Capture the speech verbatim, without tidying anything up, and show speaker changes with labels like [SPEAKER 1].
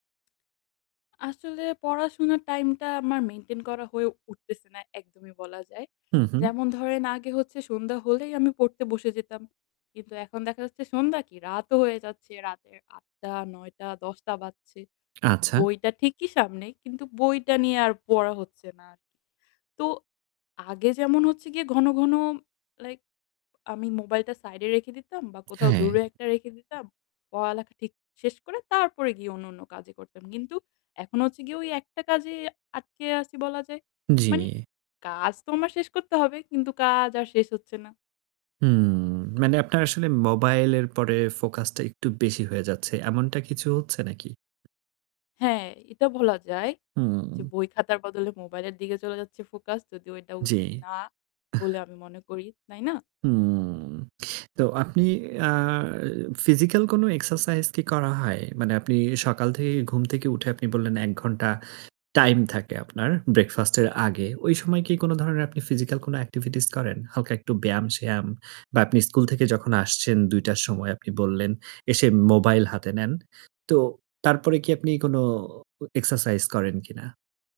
[SPEAKER 1] আসলে পড়াশুনার টাইমটা আমার মেইনটেইন করা হয়ে উঠতেছে না একদমই বলা যায়।
[SPEAKER 2] হু, হু।
[SPEAKER 1] যেমন ধরেন, আগে হচ্ছে সন্ধ্যা হলেই আমি পড়তে বসে যেতাম। কিন্তু এখন দেখা যাচ্ছে সন্ধ্যা কি রাতও হয়ে যাচ্ছে। রাতের আট টা, নয় টা, দশ টা বাজছে।
[SPEAKER 2] আচ্ছা।
[SPEAKER 1] বইটা ঠিকই সামনে, কিন্তু বইটা নিয়ে আর পড়া হচ্ছে না আরকি। তো আগে যেমন হচ্ছে গিয়ে ঘন, ঘন লাইক আমি মোবাইলটা সাইড এ রেখে দিতাম বা কোথাও
[SPEAKER 2] হ্যাঁ।
[SPEAKER 1] দূরে একটা রেখে দিতাম। পড়ালেখা ঠিক শেষ করে, তারপরে গিয়ে অন্নন্য কাজে করতাম। কিন্তু এখন হচ্ছে গিয়ে ওই একটা কাজে আটকে আছি বলা যায়।
[SPEAKER 2] উম জ্বি।
[SPEAKER 1] মানি কাজ তো আমার শেষ করতে হবে, কিন্তু কাজ আর শেষ হচ্ছে না।
[SPEAKER 2] হুম, মানে আপনার আসলে মোবাইলের পরে ফোকাসটা একটু বেশি হয়ে যাচ্ছে। এমনটা কিছু হচ্ছে নাকি?
[SPEAKER 1] হ্যাঁ এটা বলা যায়। যে
[SPEAKER 2] হুম।
[SPEAKER 1] বই-খাতার বদলে মোবাইল এর দিকে চলে যাচ্ছে ফোকাস যদিও এটা
[SPEAKER 2] জী।
[SPEAKER 1] উচিত না
[SPEAKER 2] আহ!
[SPEAKER 1] বলে আমি মনে করি, তাই না?
[SPEAKER 2] হুম! তো আপনি আ ফিজিক্যাল কোনো এক্সারসাইজ কি করা হয়? মানে আপনি এ সকাল থে ঘুম থেকে উঠে আপনি বললেন এক ঘন্টা টাইম থাকে আপনার ব্রেকফাস্ট এর আগে। ঐ সময় কি কোন ধরনের আপনি ফিজিক্যাল কোন এক্টিভিটিস করেন? হালকা একটু ব্যায়াম-স্যায়াম বা আপনি স্কুল থেকে যখন আসছেন দুই টার সময়, আপনি বললেন এসে মোবাইল হাতে নেন। তো তারপরে কি আপনি কোন ও এক্সারসাইজ করেন কিনা?